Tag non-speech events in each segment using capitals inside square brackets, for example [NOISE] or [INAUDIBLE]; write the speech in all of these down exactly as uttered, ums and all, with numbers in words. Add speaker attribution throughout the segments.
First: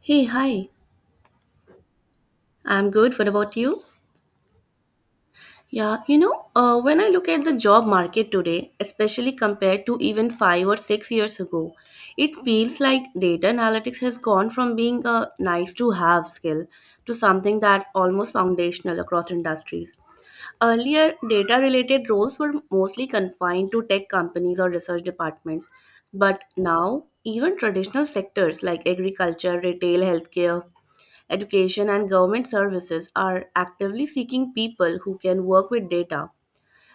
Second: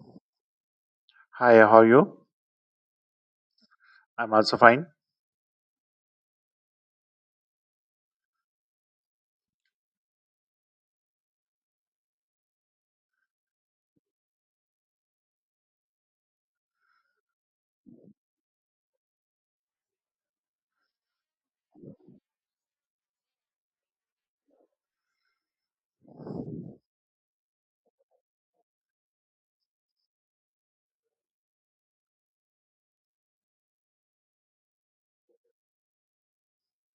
Speaker 1: Hey, hi.
Speaker 2: Hi, how are you?
Speaker 1: I'm good. What about you?
Speaker 2: I'm also fine.
Speaker 1: Yeah, you know, uh, when I look at the job market today, especially compared to even five or six years ago, it feels like data analytics has gone from being a nice to have skill to something that's almost foundational across industries. Earlier, data related roles were mostly confined to tech companies or research departments, but now, even traditional sectors like agriculture, retail, healthcare, education and government services are actively seeking people who can work with data.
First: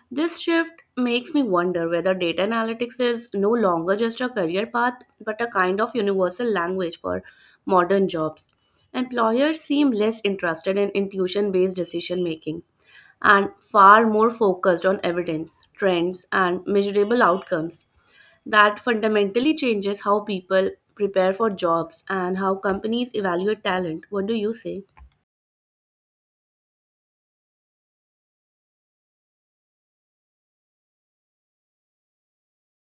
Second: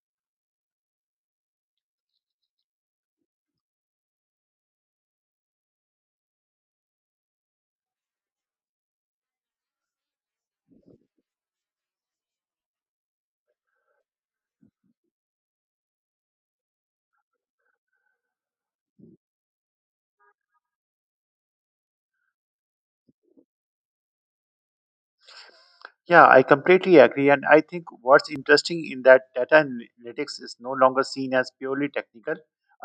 Speaker 1: This shift makes me wonder whether data analytics is no longer just a career path but a kind of universal language for modern jobs. Employers seem less interested in intuition based decision making and far more focused on evidence, trends, and measurable outcomes. That fundamentally changes how people prepare for jobs and how companies evaluate talent. What do you say?
Speaker 2: Yeah, I completely agree. And I think what's interesting in that data analytics is no longer seen as purely technical.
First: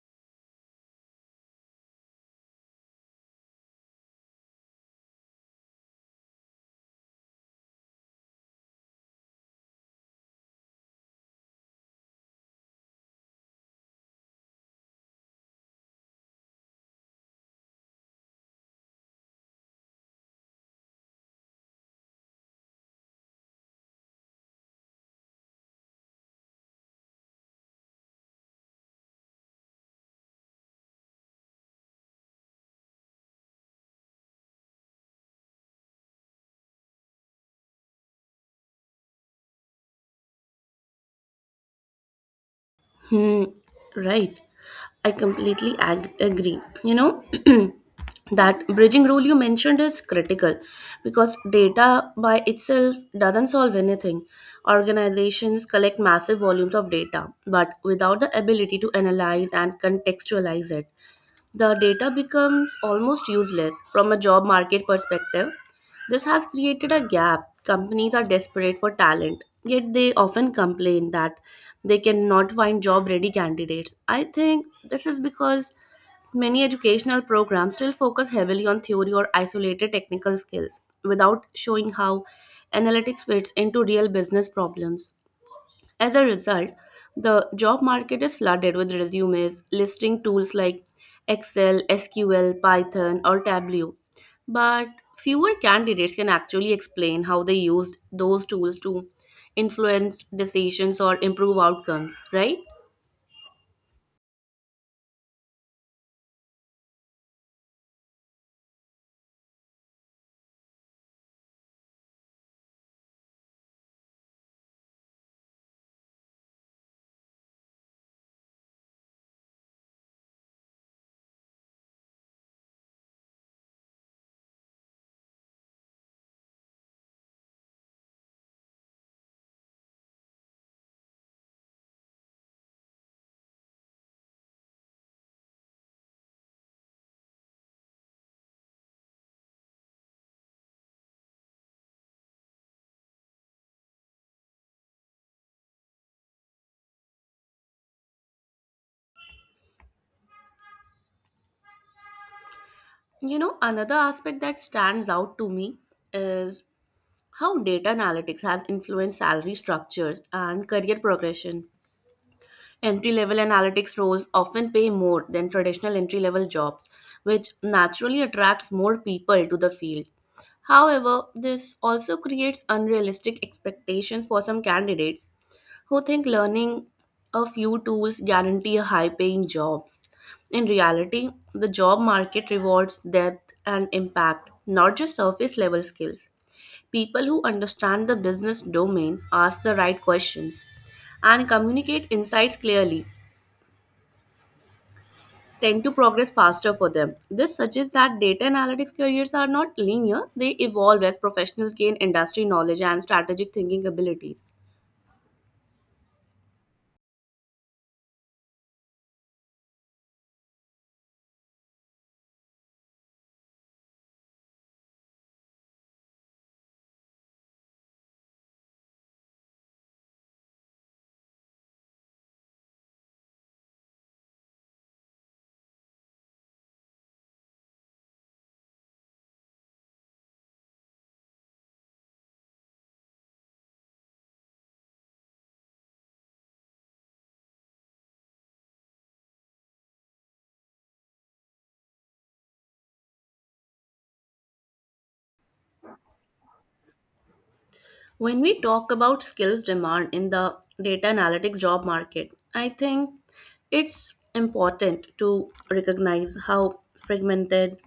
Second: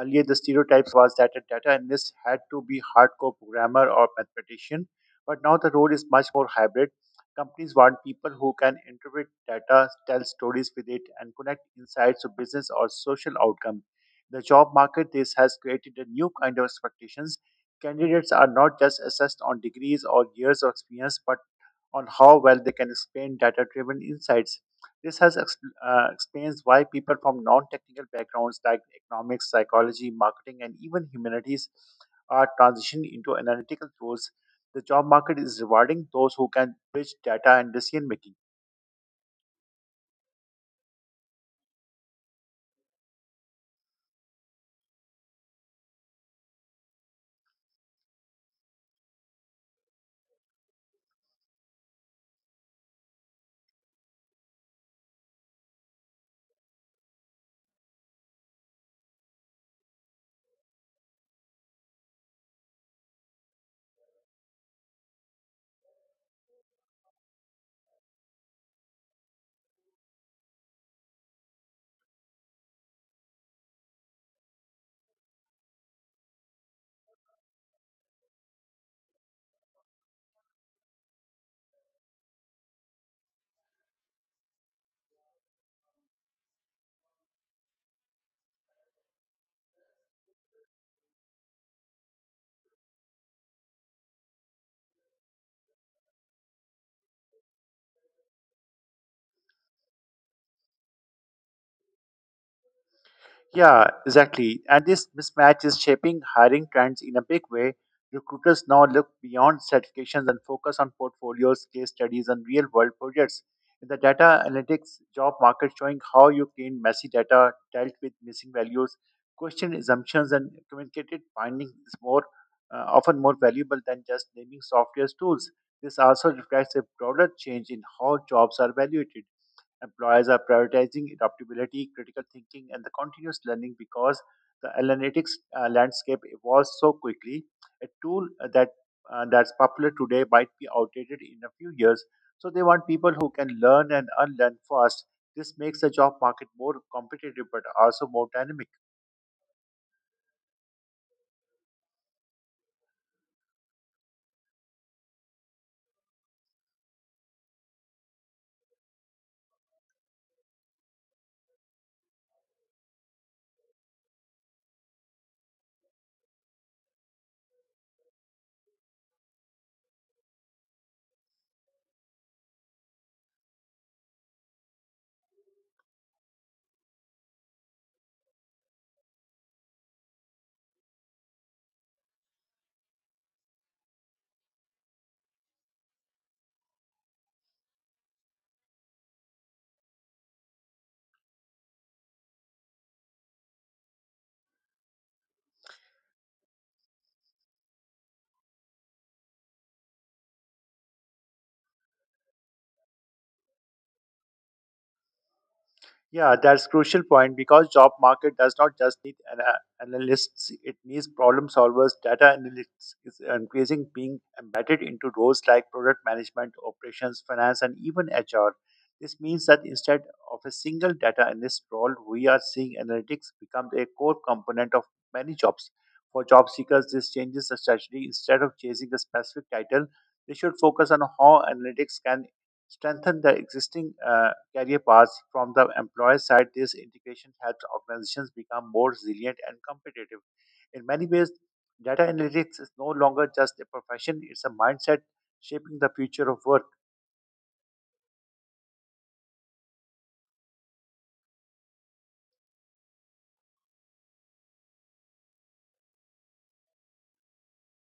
Speaker 2: Earlier, the stereotype was that a data analyst had to be hardcore programmer or mathematician, but now the role is much more hybrid. Companies want people who can interpret data, tell stories with it, and connect insights to business or social outcome. The job market this has created a new kind of expectations. Candidates are not just assessed on degrees or years of experience, but on how well they can explain data driven insights. This has ex- uh, explains why people from non technical backgrounds like economics, psychology, marketing, and even humanities are transitioning into analytical roles. The job market is rewarding those who can bridge data and decision making.
Speaker 1: Hmm, right. I completely ag- agree. You know, [CLEARS THROAT] that bridging rule you mentioned is critical because data by itself doesn't solve anything. Organizations collect massive volumes of data, but without the ability to analyze and contextualize it, the data becomes almost useless from a job market perspective. This has created a gap. Companies are desperate for talent, yet they often complain that they cannot find job ready candidates. I think this is because many educational programs still focus heavily on theory or isolated technical skills without showing how analytics fits into real business problems. As a result, the job market is flooded with resumes listing tools like Excel, S Q L, Python, or Tableau. But fewer candidates can actually explain how they used those tools to influence decisions or improve outcomes, right?
Speaker 2: Yeah, exactly. And this mismatch is shaping hiring trends in a big way. Recruiters now look beyond certifications and focus on portfolios, case studies, and real world projects. In the data analytics job market, showing how you clean messy data, dealt with missing values, questioned assumptions, and communicated findings is more uh, often more valuable than just naming software tools. This also reflects a broader change in how jobs are evaluated. Employers are prioritizing adaptability, critical thinking, and the continuous learning because the analytics uh, landscape evolves so quickly. A tool uh, that uh, that's popular today might be outdated in a few years. So they want people who can learn and unlearn fast. This makes the job market more competitive but also more dynamic.
Speaker 1: You know, another aspect that stands out to me is how data analytics has influenced salary structures and career progression. Entry level analytics roles often pay more than traditional entry level jobs, which naturally attracts more people to the field. However, this also creates unrealistic expectations for some candidates who think learning a few tools guarantee a high paying jobs. In reality, the job market rewards depth and impact, not just surface level skills. People who understand the business domain, ask the right questions, and communicate insights clearly tend to progress faster for them. This suggests that data analytics careers are not linear, they evolve as professionals gain industry knowledge and strategic thinking abilities.
Speaker 2: Yeah, that's crucial point because job market does not just need an, uh, analysts; it needs problem solvers. Data analytics is increasing being embedded into roles like product management, operations, finance, and even H R. This means that instead of a single data analyst role, we are seeing analytics become a core component of many jobs. For job seekers, this changes the strategy. Instead of chasing a specific title, they should focus on how analytics can strengthen the existing uh, career paths. From the employer side, this integration helps organizations become more resilient and competitive. In many ways, data analytics is no longer just a profession, it's a mindset shaping the future of work.
Speaker 1: When we talk about skills demand in the data analytics job market, I think it's important to recognize how fragmented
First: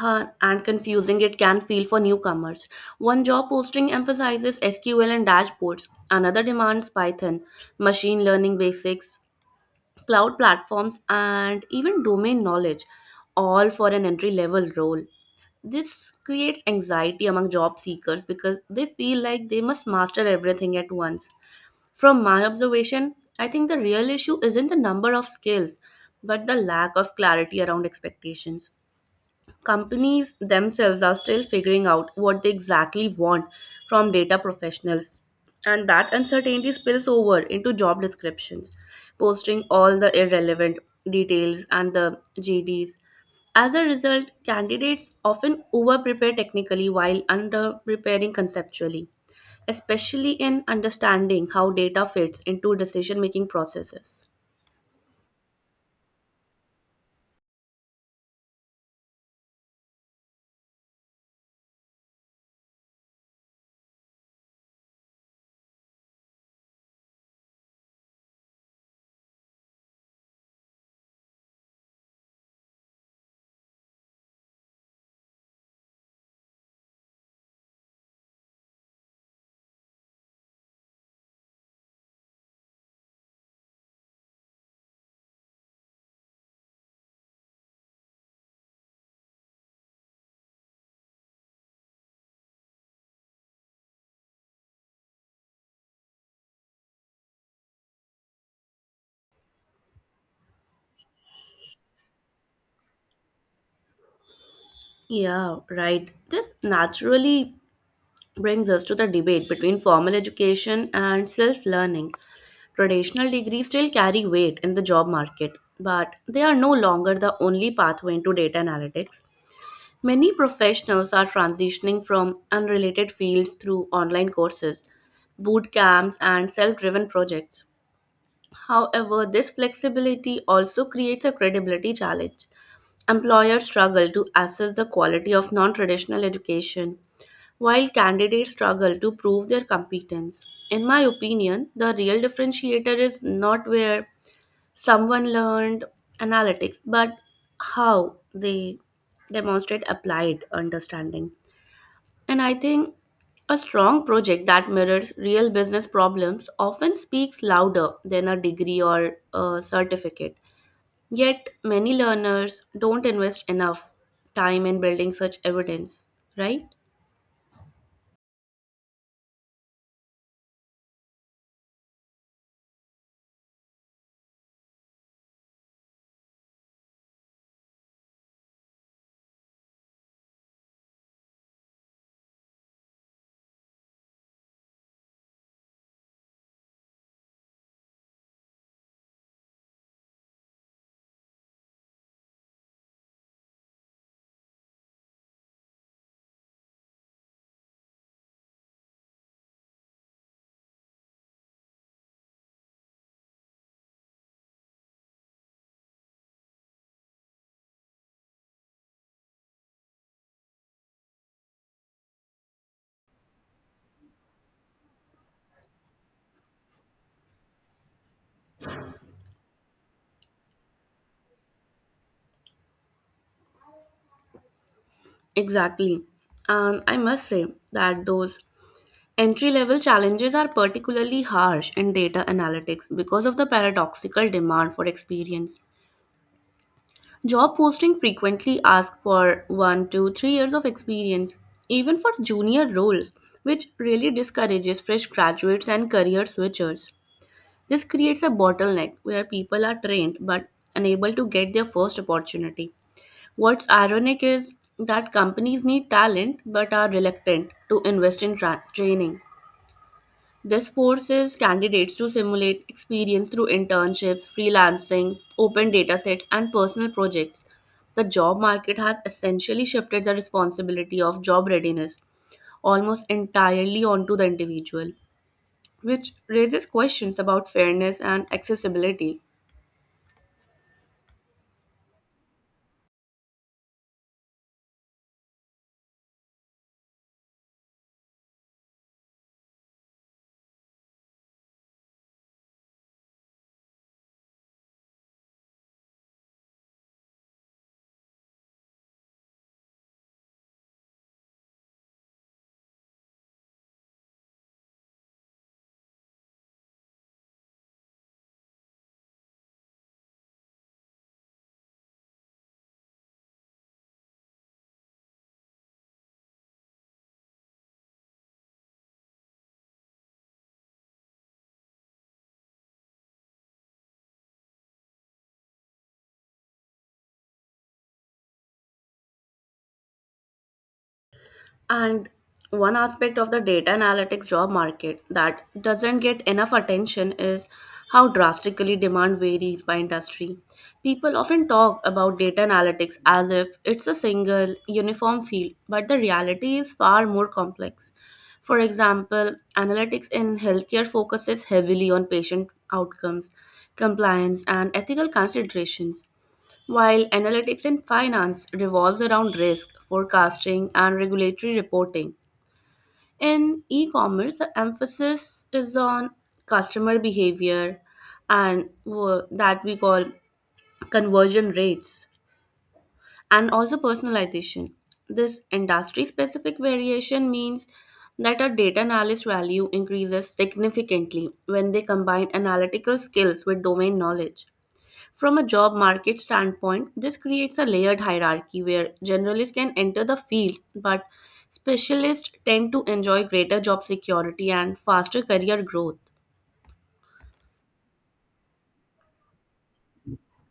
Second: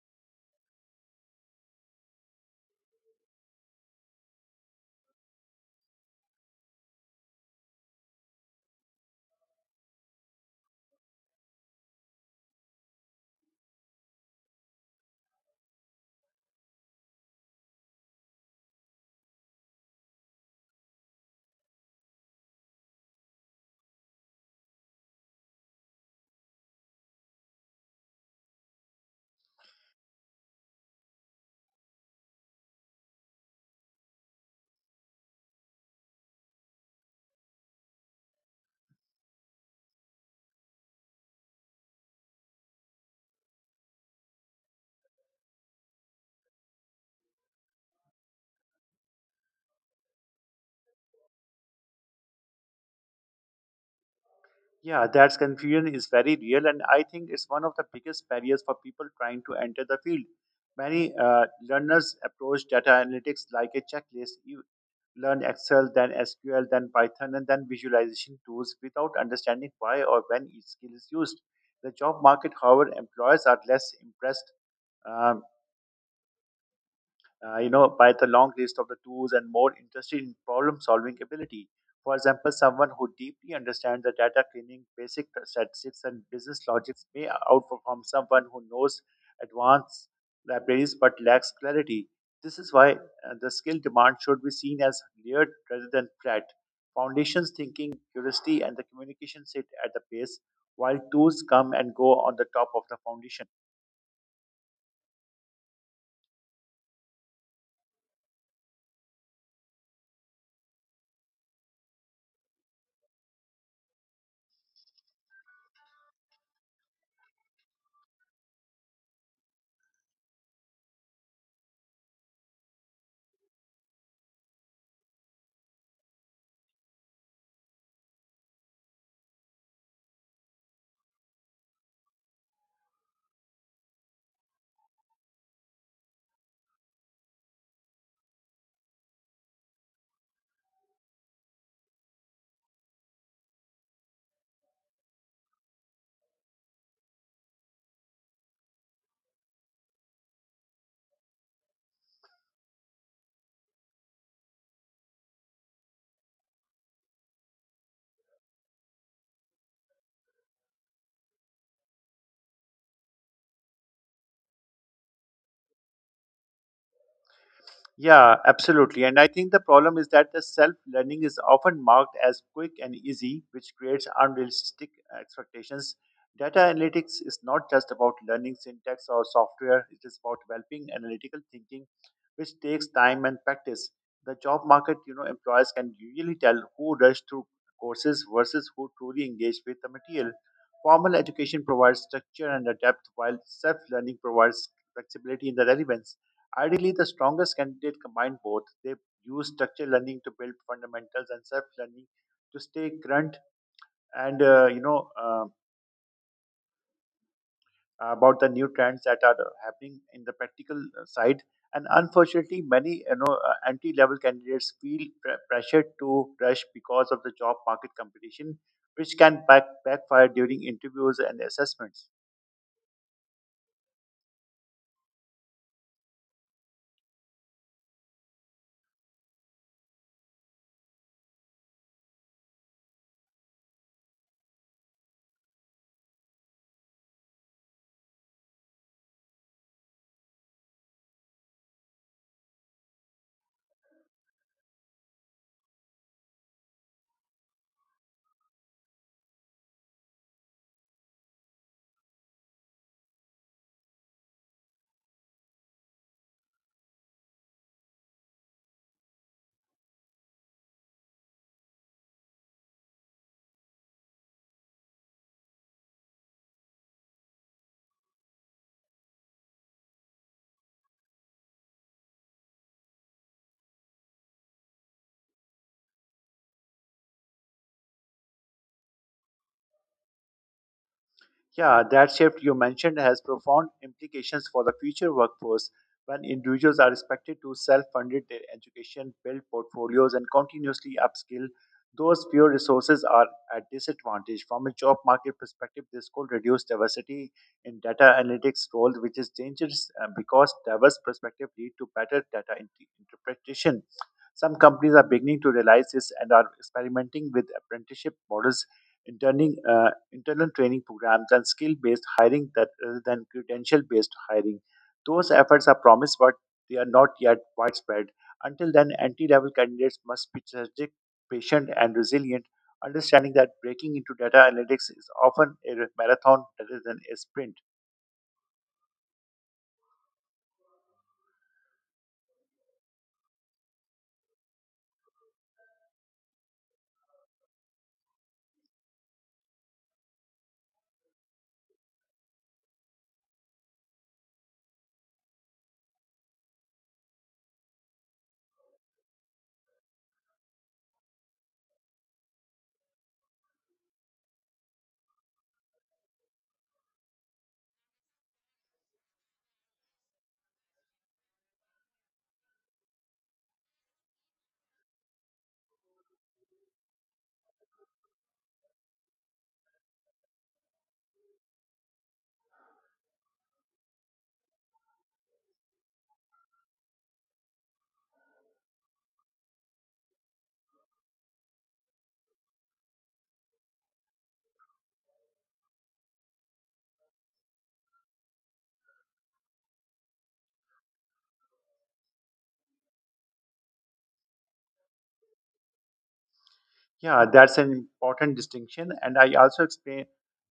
Speaker 1: uh, and confusing it can feel for newcomers. One job posting emphasizes S Q L and dashboards, another demands Python, machine learning basics, cloud platforms, and even domain knowledge, all for an entry level role. This creates anxiety among job seekers because they feel like they must master everything at once. From my observation, I think the real issue isn't the number of skills, but the lack of clarity around expectations. Companies themselves are still figuring out what they exactly want from data professionals, and that uncertainty spills over into job descriptions, posting all the irrelevant details and the G Ds. As a result, candidates often overprepare technically while underpreparing conceptually, especially in understanding how data fits into decision making processes.
Speaker 2: Yeah, that confusion is very real, and I think it's one of the biggest barriers for people trying to enter the field. Many uh, learners approach data analytics like a checklist. You learn Excel, then S Q L, then Python, and then visualization tools without understanding why or when each skill is used. The job market, however, employers are less impressed. Um, uh, you know, by the long list of the tools and more interested in problem solving ability. For example, someone who deeply understands the data cleaning, basic statistics, and business logics may outperform someone who knows advanced libraries but lacks clarity. This is why uh, the skill demand should be seen as layered rather than flat. Foundations thinking, curiosity, and the communication sit at the base, while tools come and go on the top of the foundation.
Speaker 1: Yeah, right. This naturally brings us to the debate between formal education and self learning. Traditional degrees still carry weight in the job market, but they are no longer the only pathway into data analytics. Many professionals are transitioning from unrelated fields through online courses, boot camps, and self driven projects. However, this flexibility also creates a credibility challenge. Employers struggle to assess the quality of non traditional education while candidates struggle to prove their competence. In my opinion, the real differentiator is not where someone learned analytics, but how they demonstrate applied understanding. And I think a strong project that mirrors real business problems often speaks louder than a degree or a certificate. Yet, many learners don't invest enough time in building such evidence, right?
Speaker 2: Yeah, absolutely. And I think the problem is that the self learning is often marked as quick and easy, which creates unrealistic expectations. Data analytics is not just about learning syntax or software, it is about developing analytical thinking, which takes time and practice. The job market, you know, employers can usually tell who rush through courses versus who truly engage with the material. Formal education provides structure and a depth, while self learning provides flexibility in the relevance. Ideally, the strongest candidate combine both. They use structured learning to build fundamentals and self-learning to stay current and uh, you know uh, about the new trends that are happening in the practical uh, side. And unfortunately, many you know uh, entry-level candidates feel pre- pressured to rush because of the job market competition, which can back- backfire during interviews and assessments.
Speaker 1: Exactly. And I must say that those entry level challenges are particularly harsh in data analytics because of the paradoxical demand for experience. Job posting frequently ask for one to three years of experience, even for junior roles, which really discourages fresh graduates and career switchers. This creates a bottleneck where people are trained but unable to get their first opportunity. What's ironic is that companies need talent but are reluctant to invest in tra- training. This forces candidates to simulate experience through internships, freelancing, open datasets, and personal projects. The job market has essentially shifted the responsibility of job readiness almost entirely onto the individual, which raises questions about fairness and accessibility.
Speaker 2: Yeah, that shift you mentioned has profound implications for the future workforce when individuals are expected to self fund their education, build portfolios, and continuously upskill. Those fewer resources are at disadvantage. From a job market perspective, this could reduce diversity in data analytics role, which is dangerous uh, because diverse perspectives lead to better data int- interpretation. Some companies are beginning to realize this and are experimenting with apprenticeship models interning, uh, internal training programs, and skill based hiring that rather than credential based hiring. Those efforts are promised, but they are not yet widespread. Until then, entry level candidates must be strategic, patient, and resilient, understanding that breaking into data analytics is often a marathon rather than a sprint.
Speaker 1: And one aspect of the data analytics job market that doesn't get enough attention is how drastically demand varies by industry. People often talk about data analytics as if it's a single, uniform field, but the reality is far more complex. For example, analytics in healthcare focuses heavily on patient outcomes, compliance, and ethical considerations, while analytics in finance revolves around risk, forecasting, and regulatory reporting. In e commerce, the emphasis is on customer behavior and wo- that we call conversion rates and also personalization. This industry specific variation means that a data analyst value increases significantly when they combine analytical skills with domain knowledge. From a job market standpoint, this creates a layered hierarchy where generalists can enter the field, but specialists tend to enjoy greater job security and faster career growth.
Speaker 2: Yeah, that's an important distinction. And I also explain,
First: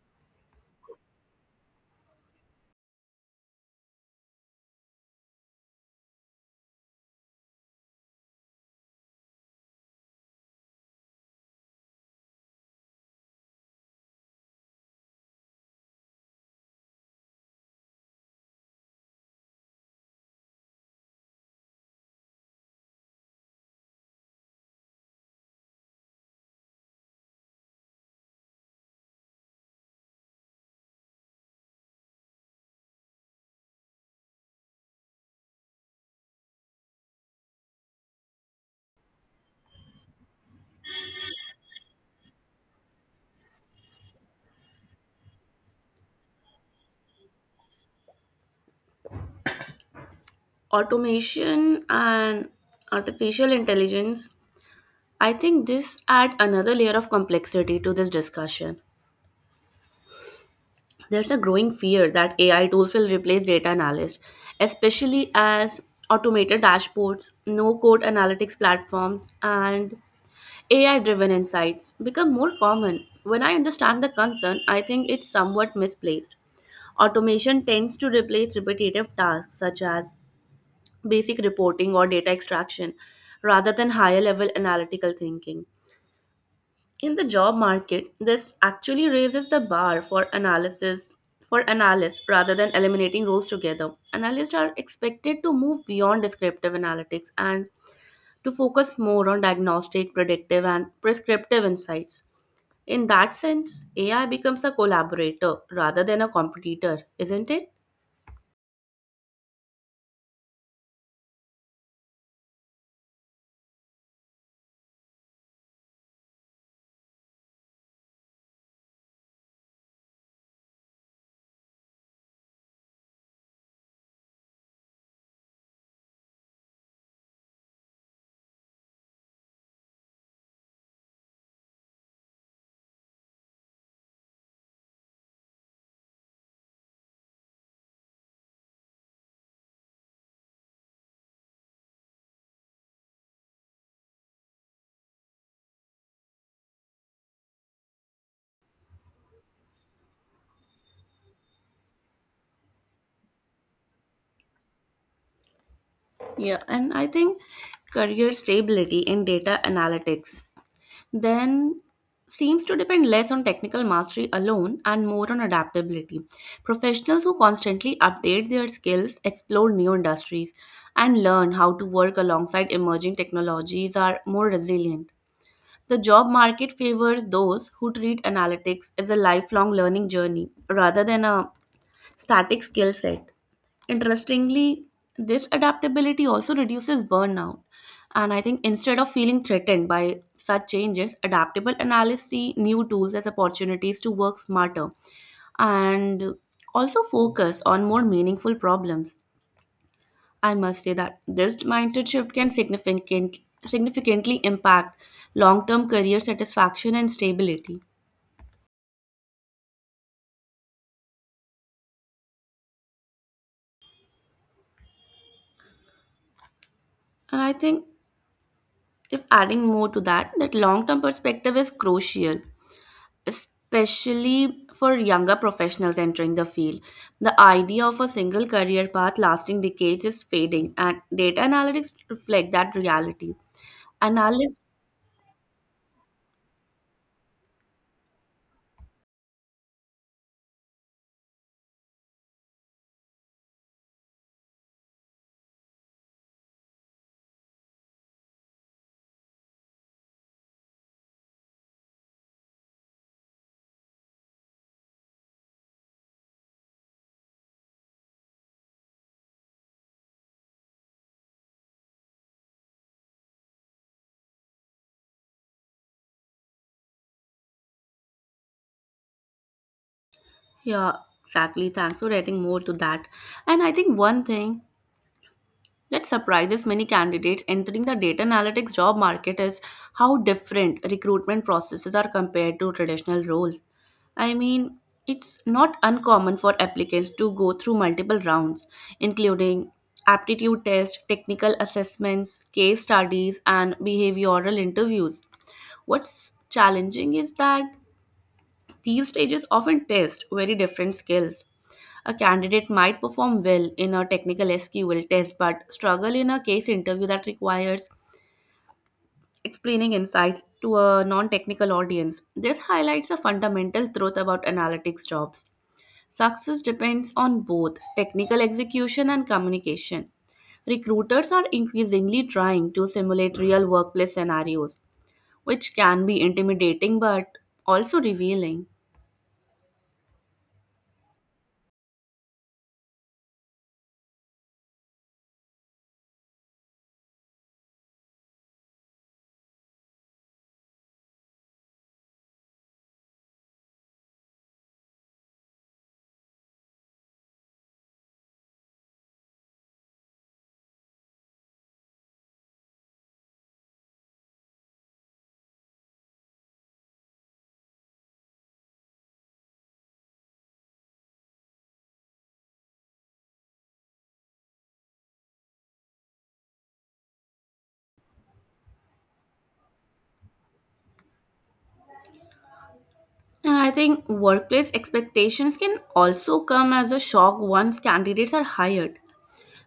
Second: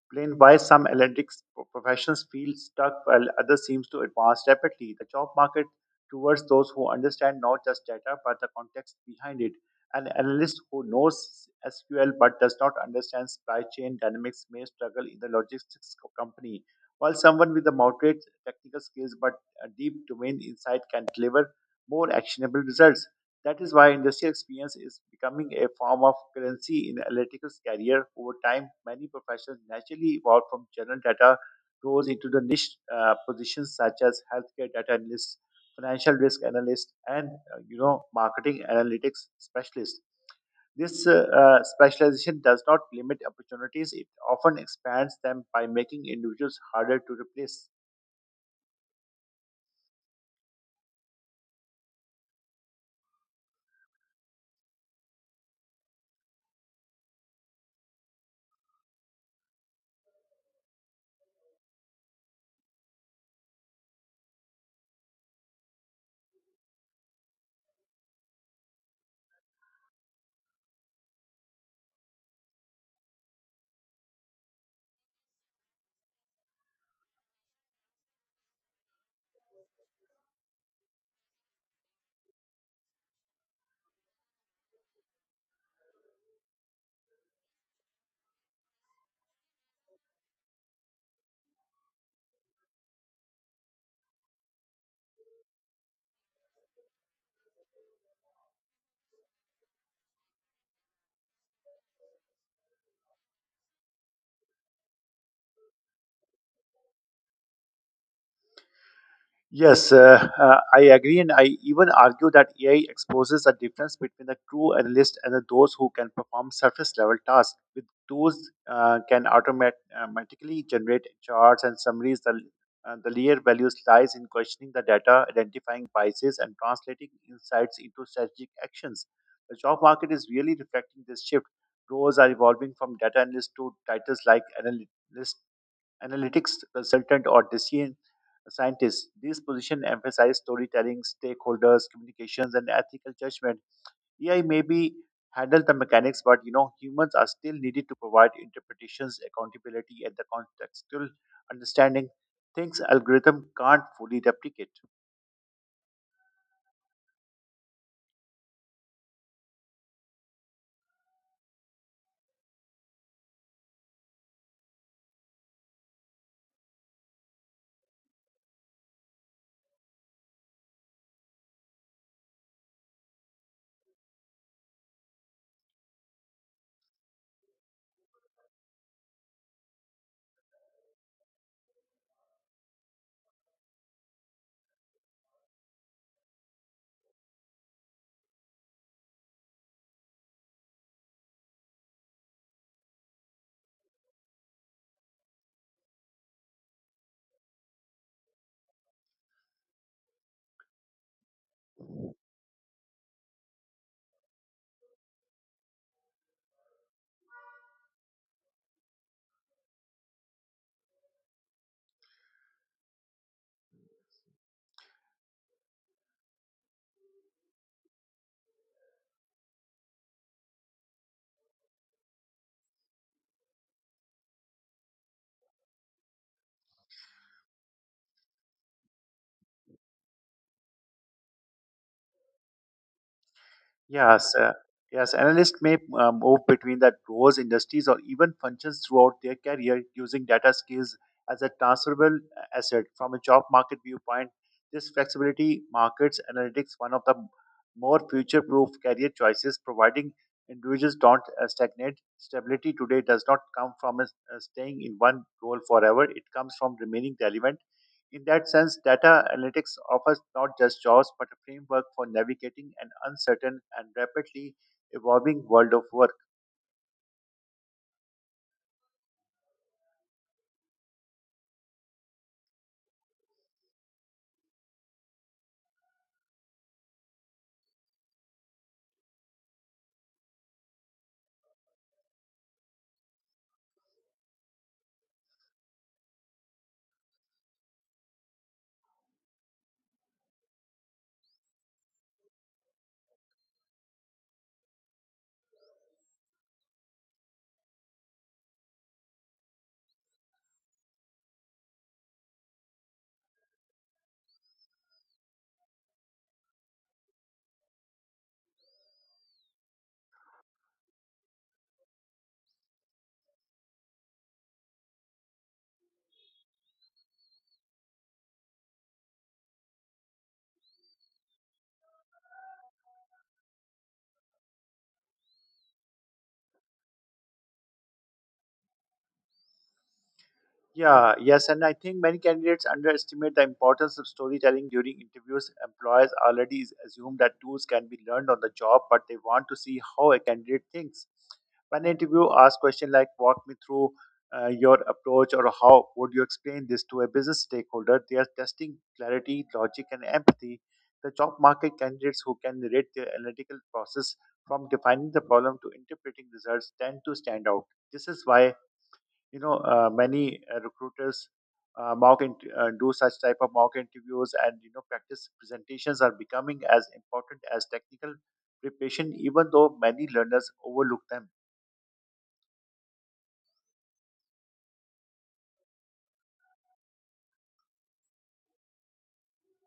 Speaker 2: explain why some allergic professions feel stuck while others seems to advance rapidly. The job market towards those who understand not just data but the context behind it. An analyst who knows S Q L but does not understand supply chain dynamics may struggle in the logistics co- company, while someone with the moderate technical skills but a deep domain insight can deliver more actionable results. That is why industrial experience is becoming a form of currency in analytics career. Over time, many professions naturally evolve from general data roles into the niche uh, positions such as healthcare data analysts, financial risk analysts, and uh, you know marketing analytics specialists. This uh, uh, specialization does not limit opportunities; it often expands them by making individuals harder to replace.
Speaker 1: Automation and artificial intelligence, I think this add another layer of complexity to this discussion. There's a growing fear that A I tools will replace data analysts, especially as automated dashboards, no code analytics platforms, and A I driven insights become more common. When I understand the concern, I think it's somewhat misplaced. Automation tends to replace repetitive tasks such as basic reporting or data extraction rather than higher level analytical thinking. In the job market, this actually raises the bar for analysis for analysts rather than eliminating roles together. Analysts are expected to move beyond descriptive analytics and to focus more on diagnostic, predictive, and prescriptive insights. In that sense, A I becomes a collaborator rather than a competitor, isn't it?
Speaker 2: Yes, uh, uh, I agree, and I even argue that A I exposes the difference between the true analyst and the, those who can perform surface level tasks. With tools uh, can automat- automatically generate charts and summaries. The, uh, the layer values lies in questioning the data, identifying biases, and translating insights into strategic actions. The job market is really reflecting this shift. Roles are evolving from data analyst to titles like analyst analytics consultant, or decision scientist. These positions emphasize storytelling, stakeholders, communications, and ethical judgment. A I may be handle the mechanics, but you know humans are still needed to provide interpretations, accountability, and the contextual understanding. Things algorithm can't fully replicate.
Speaker 1: Yeah, and I think career stability in data analytics then seems to depend less on technical mastery alone and more on adaptability. Professionals who constantly update their skills, explore new industries, and learn how to work alongside emerging technologies are more resilient. The job market favors those who treat analytics as a lifelong learning journey rather than a static skill set. Interestingly, this adaptability also reduces burnout. And I think instead of feeling threatened by such changes, adaptable analysts see new tools as opportunities to work smarter and also focus on more meaningful problems. I must say that this mindset shift can significant, significantly impact long term career satisfaction and stability. And I think if adding more to that, that long term perspective is crucial especially for younger professionals entering the field. The idea of a single career path lasting decades is fading, and data analytics reflect that reality.
Speaker 2: Yes, uh,
Speaker 1: Analysts,
Speaker 2: yes. Analysts may uh, move between the roles, industries, or even functions throughout their career using data skills as a transferable asset. From a job market viewpoint, this flexibility markets analytics one of the more future-proof career choices, providing individuals don't uh, stagnate. Stability today does not come from uh, staying in one role forever. It comes from remaining relevant in that sense, data analytics offers not just jobs but a framework for navigating an uncertain and rapidly evolving world of work.
Speaker 1: yeah, exactly. Thanks for adding more to that. And I think one thing that surprises many candidates entering the data analytics job market is how different recruitment processes are compared to traditional roles. I mean, it's not uncommon for applicants to go through multiple rounds, including aptitude tests, technical assessments, case studies, and behavioral interviews. What's challenging is that these stages often test very different skills. A candidate might perform well in a technical S Q L test but struggle in a case interview that requires explaining insights to a non technical audience. This highlights a fundamental truth about analytics jobs. Success depends on both technical execution and communication. Recruiters are increasingly trying to simulate real workplace scenarios, which can be intimidating but also revealing.
Speaker 2: Yeah, yes, and I think many candidates underestimate the importance of storytelling during interviews. Employers already is- assume that tools can be learned on the job, but they want to see how a candidate thinks. When an interview asks questions like "Walk me through uh, your approach" or "How would you explain this to a business stakeholder," they are testing clarity, logic, and empathy. The job market candidates who can narrate their analytical process from defining the problem to interpreting results tend to stand out. This is why you know uh, many uh, recruiters uh, mock and uh, do such type of mock interviews and you know practice presentations are becoming as important as technical preparation even though many learners overlook them.
Speaker 1: And I think workplace expectations can also come as a shock once candidates are hired.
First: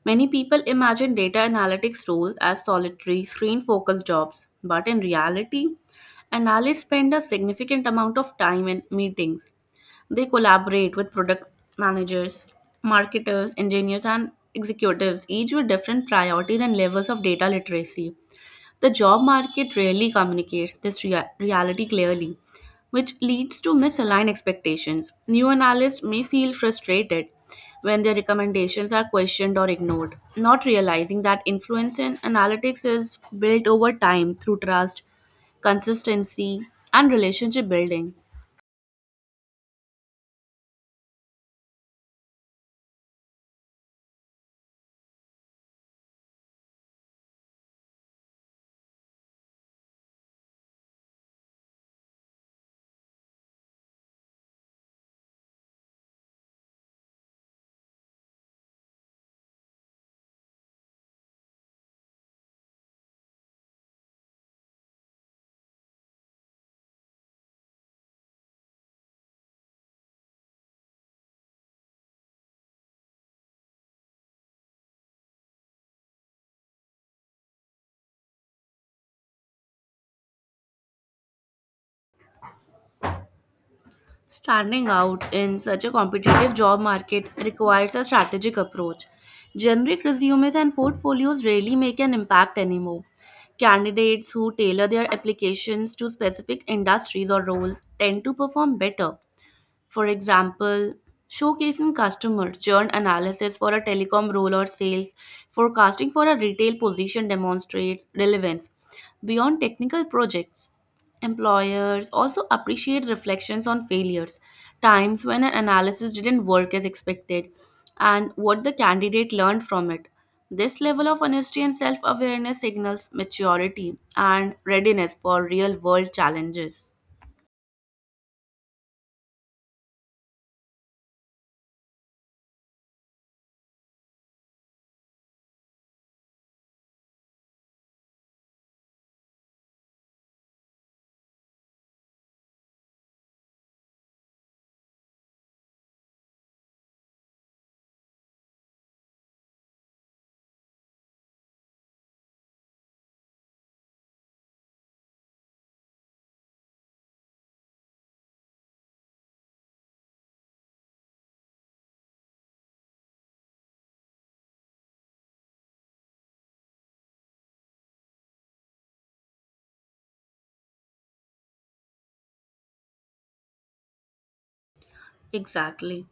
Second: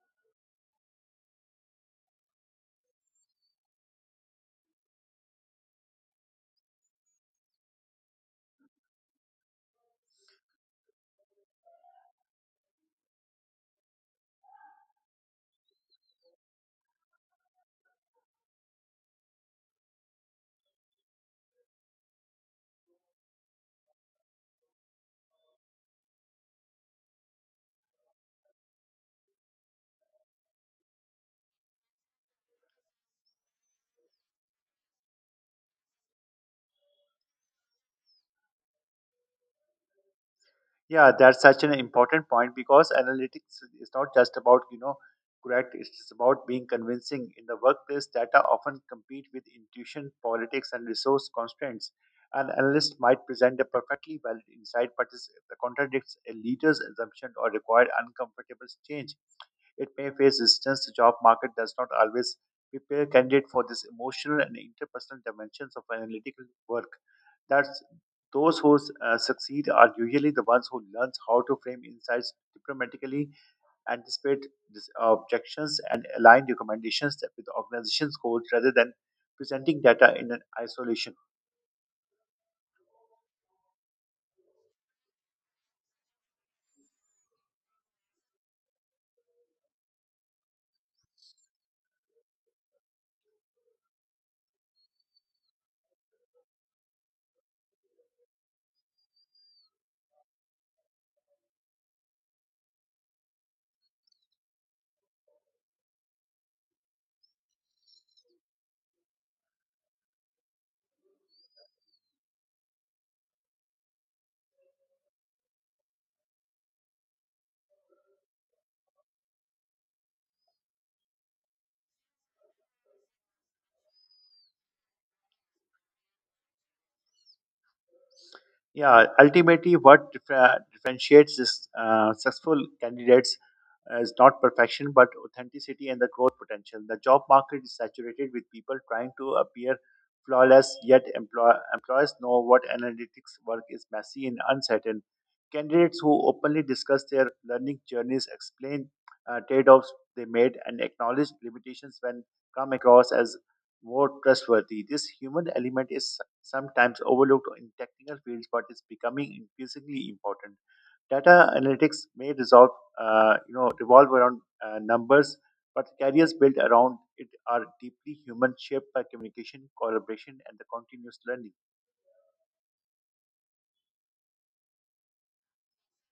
Speaker 1: Many people imagine data analytics roles as solitary, screen focused jobs, but in reality, analysts spend a significant amount of time in meetings. They collaborate with product managers, marketers, engineers, and executives, each with different priorities and levels of data literacy. The job market rarely communicates this rea- reality clearly, which leads to misaligned expectations. New analysts may feel frustrated when their recommendations are questioned or ignored, not realizing that influence in analytics is built over time through trust, consistency, and relationship building.
Speaker 2: Yeah, that's such an important point because analytics is not just about, you know, correct, it's about being convincing. In the workplace, data often compete with intuition, politics, and resource constraints. An analyst might present a perfectly valid insight, but it contradicts a leader's assumption or require uncomfortable change it may face resistance. The job market does not always prepare candidates for this emotional and interpersonal dimensions of analytical work. That's those who uh, succeed are usually the ones who learns how to frame insights diplomatically, anticipate dis- uh, objections, and align recommendations with the organization's goals rather than presenting data in an isolation.
Speaker 1: Standing out in such a competitive job market requires a strategic approach. Generic resumes and portfolios rarely make an impact anymore. Candidates who tailor their applications to specific industries or roles tend to perform better. For example, showcasing customer churn analysis for a telecom role or sales forecasting for a retail position demonstrates relevance. Beyond technical projects, employers also appreciate reflections on failures, times when an analysis didn't work as expected, and what the candidate learned from it. This level of honesty and self awareness signals maturity and readiness for real world challenges.
Speaker 2: Yeah, ultimately, what differ- differentiates this uh, successful candidates is not perfection but authenticity and the growth potential. The job market is saturated with people trying to appear flawless, yet employ- employers know what analytics work is messy and uncertain. Candidates who openly discuss their learning journeys explain uh, trade offs they made and acknowledge limitations when come across as more trustworthy. This human element is sometimes overlooked in technical fields but is becoming increasingly important. Data analytics may resolve, uh, you know, revolve around uh, numbers, but the careers built around it are deeply human, shaped by communication, collaboration, and the continuous learning.
Speaker 1: Exactly.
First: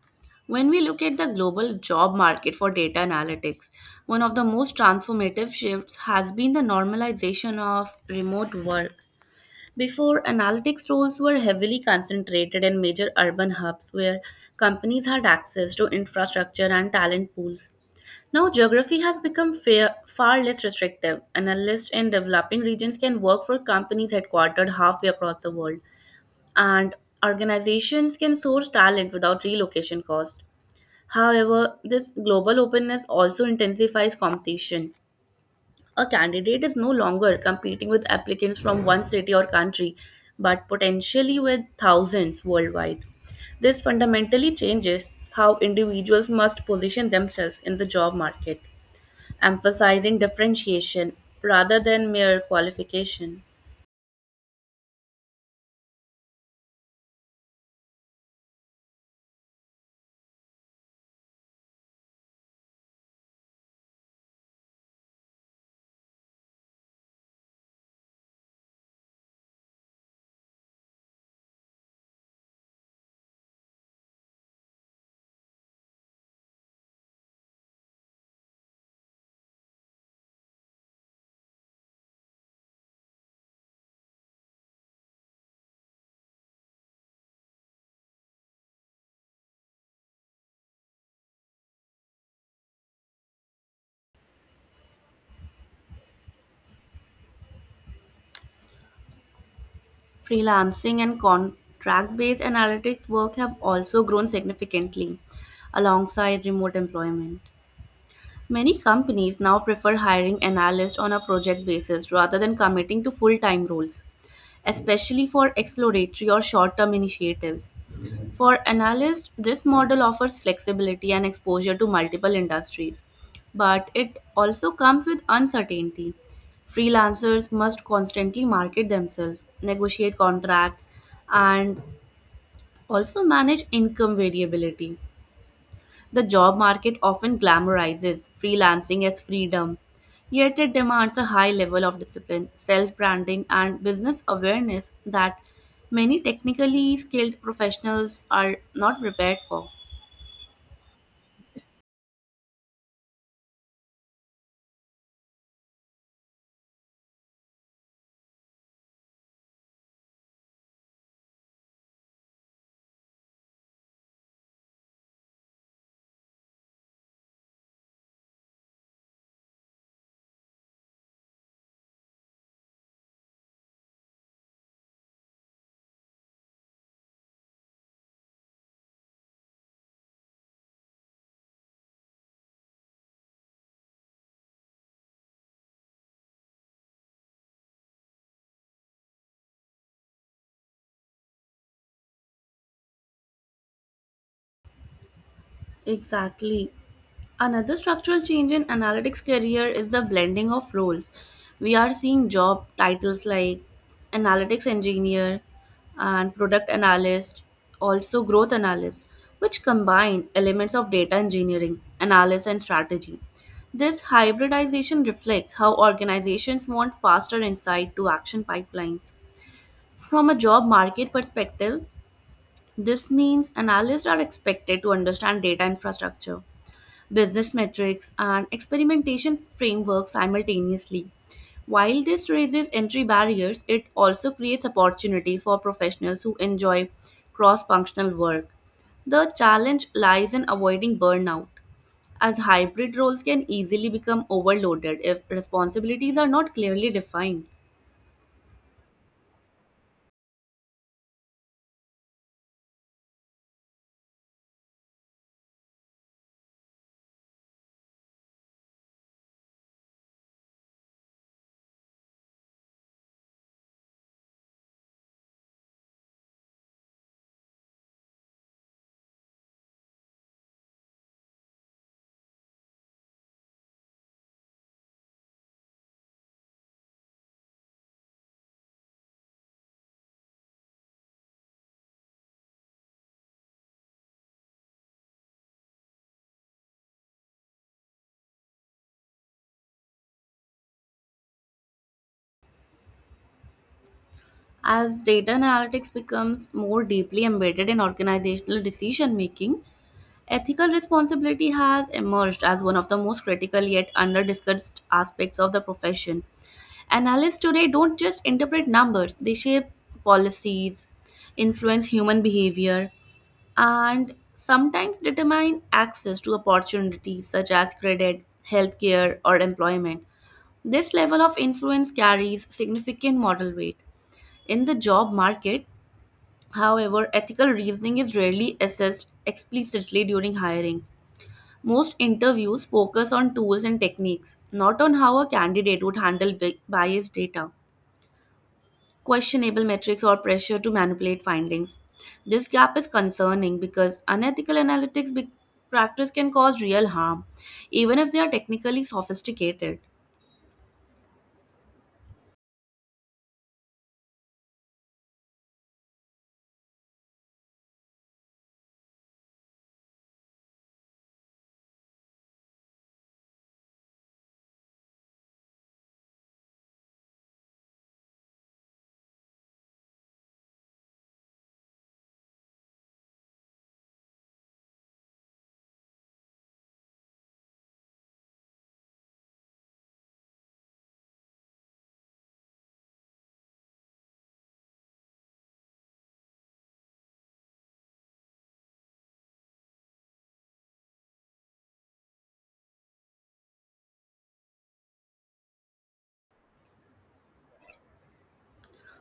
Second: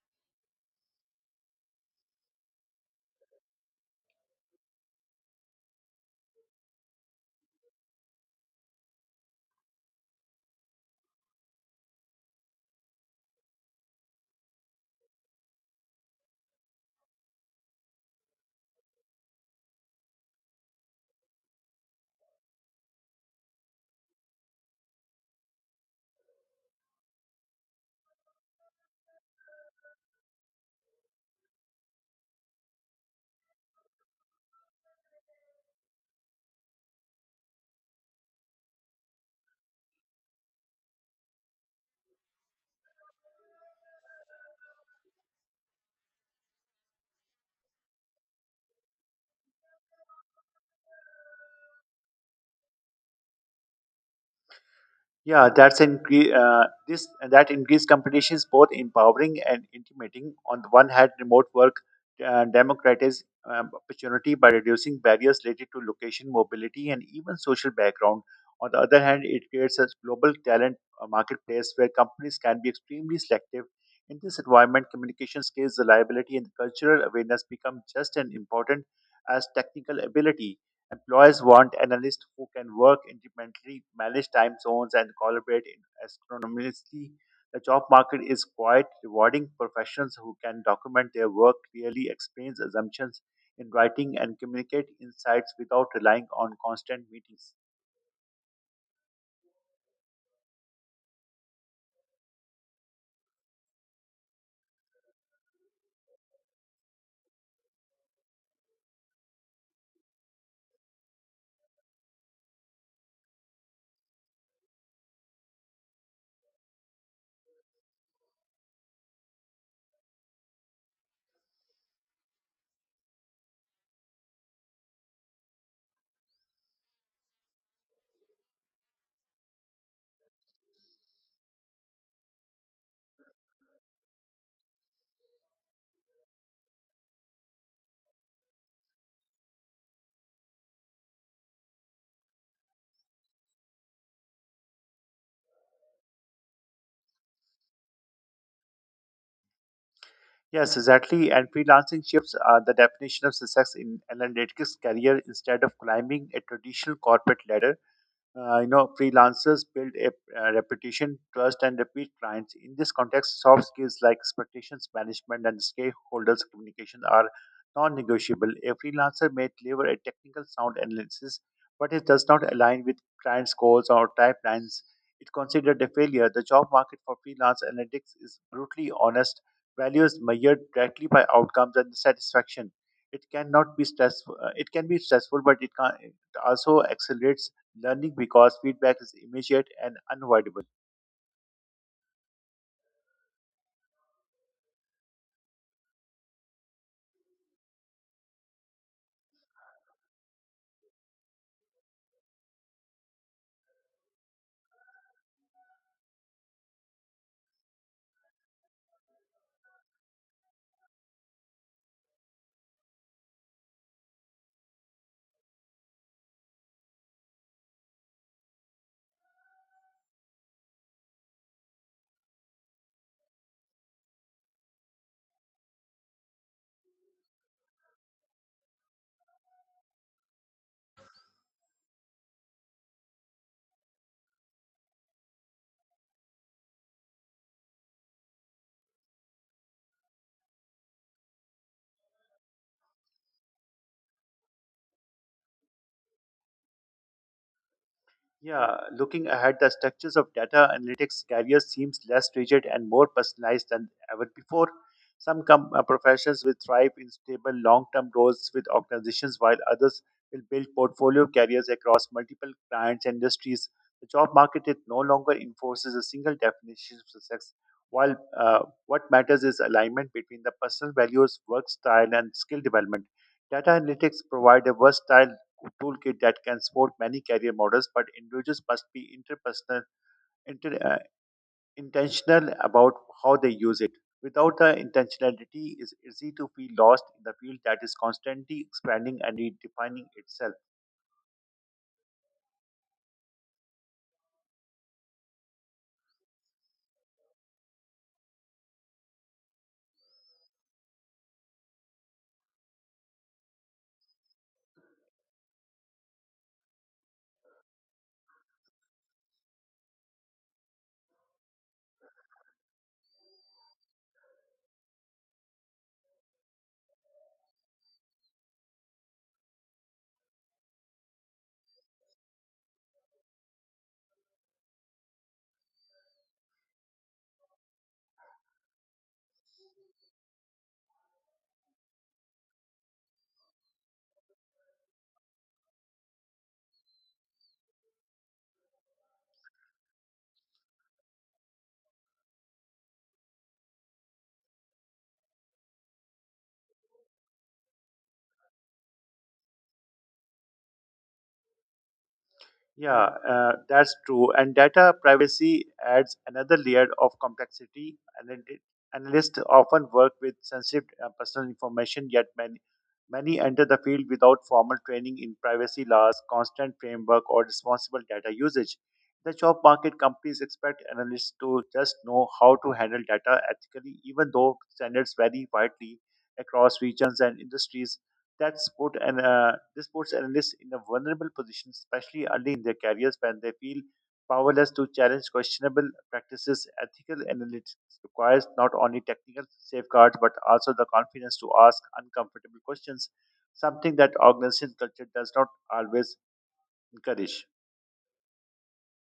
Speaker 1: When we look at the global job market for data analytics, one of the most transformative shifts has been the normalization of remote work. Before, analytics roles were heavily concentrated in major urban hubs where companies had access to infrastructure and talent pools. Now, geography has become fair, far less restrictive. Analysts in developing regions can work for companies headquartered halfway across the world, and organizations can source talent without relocation cost. However, this global openness also intensifies competition. A candidate is no longer competing with applicants from one city or country, but potentially with thousands worldwide. This fundamentally changes how individuals must position themselves in the job market, emphasizing differentiation rather than mere qualification.
Speaker 2: Yeah, that's incre- uh, this that increased competition is both empowering and intimidating. On the one hand, remote work uh, democratizes um, opportunity by reducing barriers related to location, mobility, and even social background. On the other hand, it creates a global talent uh, marketplace where companies can be extremely selective. In this environment, communication skills, reliability, and cultural awareness become just as important as technical ability. Employers want analysts who can work independently, manage time zones, and collaborate in astronomically. The job market is quite rewarding. Professionals who can document their work clearly, explain assumptions in writing, and communicate insights without relying on constant meetings.
Speaker 1: Freelancing and contract based analytics work have also grown significantly alongside remote employment. Many companies now prefer hiring analysts on a project basis rather than committing to full time roles, especially for exploratory or short term initiatives. For analysts, this model offers flexibility and exposure to multiple industries, but it also comes with uncertainty. Freelancers must constantly market themselves, negotiate contracts, and also manage income variability. The job market often glamorizes freelancing as freedom, yet it demands a high level of discipline, self branding, and business awareness that many technically skilled professionals are not prepared for.
Speaker 2: Yes, exactly. And freelancing shifts are the definition of success in analytics career instead of climbing a traditional corporate ladder. Uh, you know, freelancers build a, uh reputation, trust, and repeat clients. In this context, soft skills like expectations management and stakeholders communication are non-negotiable. A freelancer may deliver a technical sound analysis, but it does not align with clients' goals or timelines. It considered a failure. The job market for freelance analytics is brutally honest. Value is measured directly by outcomes and satisfaction. It cannot be stressful. Uh, It can be stressful, but it can it also accelerates learning because feedback is immediate and unavoidable.
Speaker 1: Exactly. Another structural change in analytics career is the blending of roles. We are seeing job titles like analytics engineer and product analyst, also growth analyst, which combine elements of data engineering, analysis, and strategy. This hybridization reflects how organizations want faster insight to action pipelines. From a job market perspective, this means analysts are expected to understand data infrastructure, business metrics, and experimentation frameworks simultaneously. While this raises entry barriers, it also creates opportunities for professionals who enjoy cross functional work. The challenge lies in avoiding burnout, as hybrid roles can easily become overloaded if responsibilities are not clearly defined.
Speaker 2: Yeah, looking ahead, the structures of data analytics careers seems less rigid and more personalized than ever before. Some com- uh, professions will thrive in stable long-term roles with organizations, while others will build portfolio careers across multiple clients and industries. The job market it no longer enforces a single definition of success, while uh, what matters is alignment between the personal values, work style, and skill development. Data analytics provide a versatile toolkit that can support many career models, but individuals must be interpersonal, inter, uh, intentional about how they use it. Without the intentionality, it's easy to feel lost in the field that is constantly expanding and redefining itself.
Speaker 1: As data analytics becomes more deeply embedded in organizational decision making, ethical responsibility has emerged as one of the most critical yet underdiscussed aspects of the profession. Analysts today don't just interpret numbers, they shape policies, influence human behavior, and sometimes determine access to opportunities such as credit, healthcare, or employment. This level of influence carries significant moral weight. In the job market, however, ethical reasoning is rarely assessed explicitly during hiring. Most interviews focus on tools and techniques, not on how a candidate would handle bi- biased data, questionable metrics, or pressure to manipulate findings. This gap is concerning because unethical analytics be- practice can cause real harm, even if they are technically sophisticated.
Speaker 2: Yeah, uh, that's true. And data privacy adds another layer of complexity. And it- it- analysts often work with sensitive uh, personal information, yet many, many enter the field without formal training in privacy laws, constant framework, or responsible data usage. The job market companies expect analysts to just know how to handle data ethically, even though standards vary widely across regions and industries that sport and uh, this puts analysts in a vulnerable position, especially early in their careers when they feel powerless to challenge questionable practices. Ethical analytics requires not only technical safeguards but also the confidence to ask uncomfortable questions, something that organization culture does not always encourage.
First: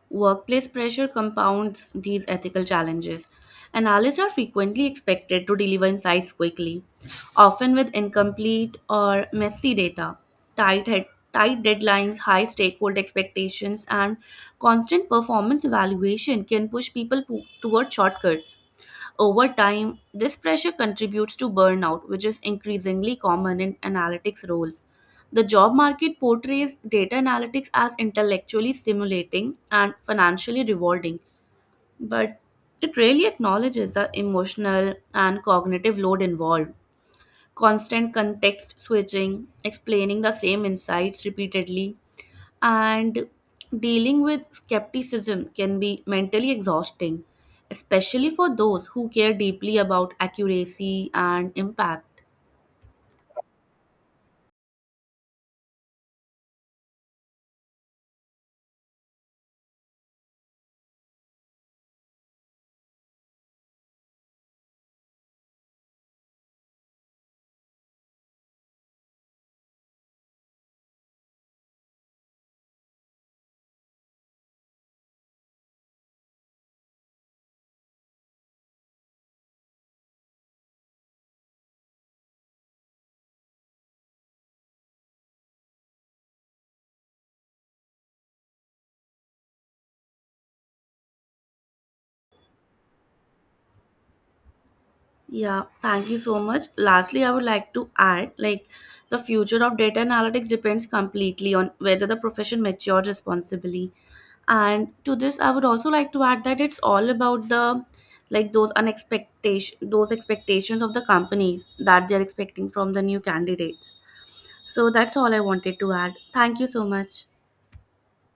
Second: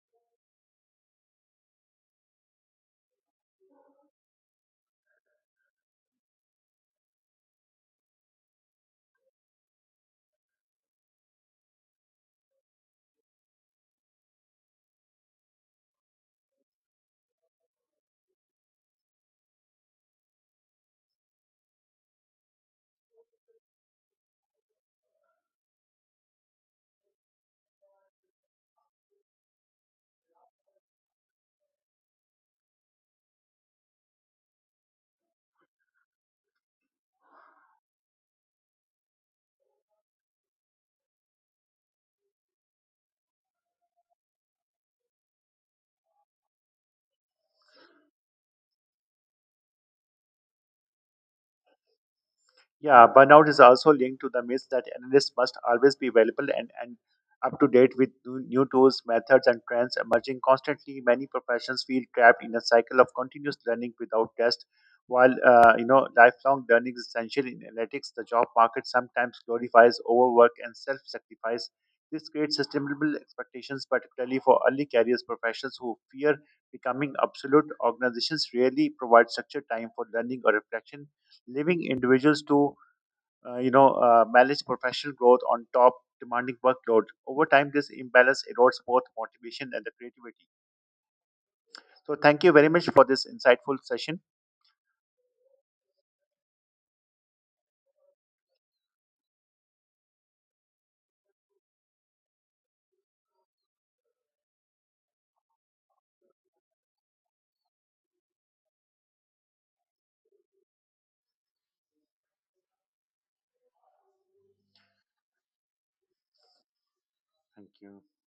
Speaker 1: Workplace pressure compounds these ethical challenges. Analysts are frequently expected to deliver insights quickly, often with incomplete or messy data. Tight, head, Tight deadlines, high stakeholder expectations, and constant performance evaluation can push people po- toward shortcuts. Over time, this pressure contributes to burnout, which is increasingly common in analytics roles. The job market portrays data analytics as intellectually stimulating and financially rewarding, but it rarely acknowledges the emotional and cognitive load involved. Constant context switching, explaining the same insights repeatedly, and dealing with skepticism can be mentally exhausting, especially for those who care deeply about accuracy and impact.
Speaker 2: Yeah, burnout is also linked to the myth that analysts must always be available and, and up to date with new new tools, methods, and trends emerging constantly. Many professions feel trapped in a cycle of continuous learning without rest. While uh, you know lifelong learning is essential in analytics, the job market sometimes glorifies overwork and self-sacrifice. This creates sustainable expectations, particularly for early careers professionals who fear becoming obsolete. Organizations rarely provide structured time for learning or reflection, leaving individuals to uh, you know, uh, manage professional growth on top demanding workload. Over time, this imbalance erodes both motivation and the creativity. So, thank you very much for this insightful session.
Speaker 1: Yeah, thank you so much. Lastly, I would like to add like the future of data analytics depends completely on whether the profession matures responsibly. And to this, I would also like to add that it's all about the like those unexpectation those expectations of the companies that they're expecting from the new candidates. So that's all I wanted to add. Thank you so much.
Speaker 2: Thank you.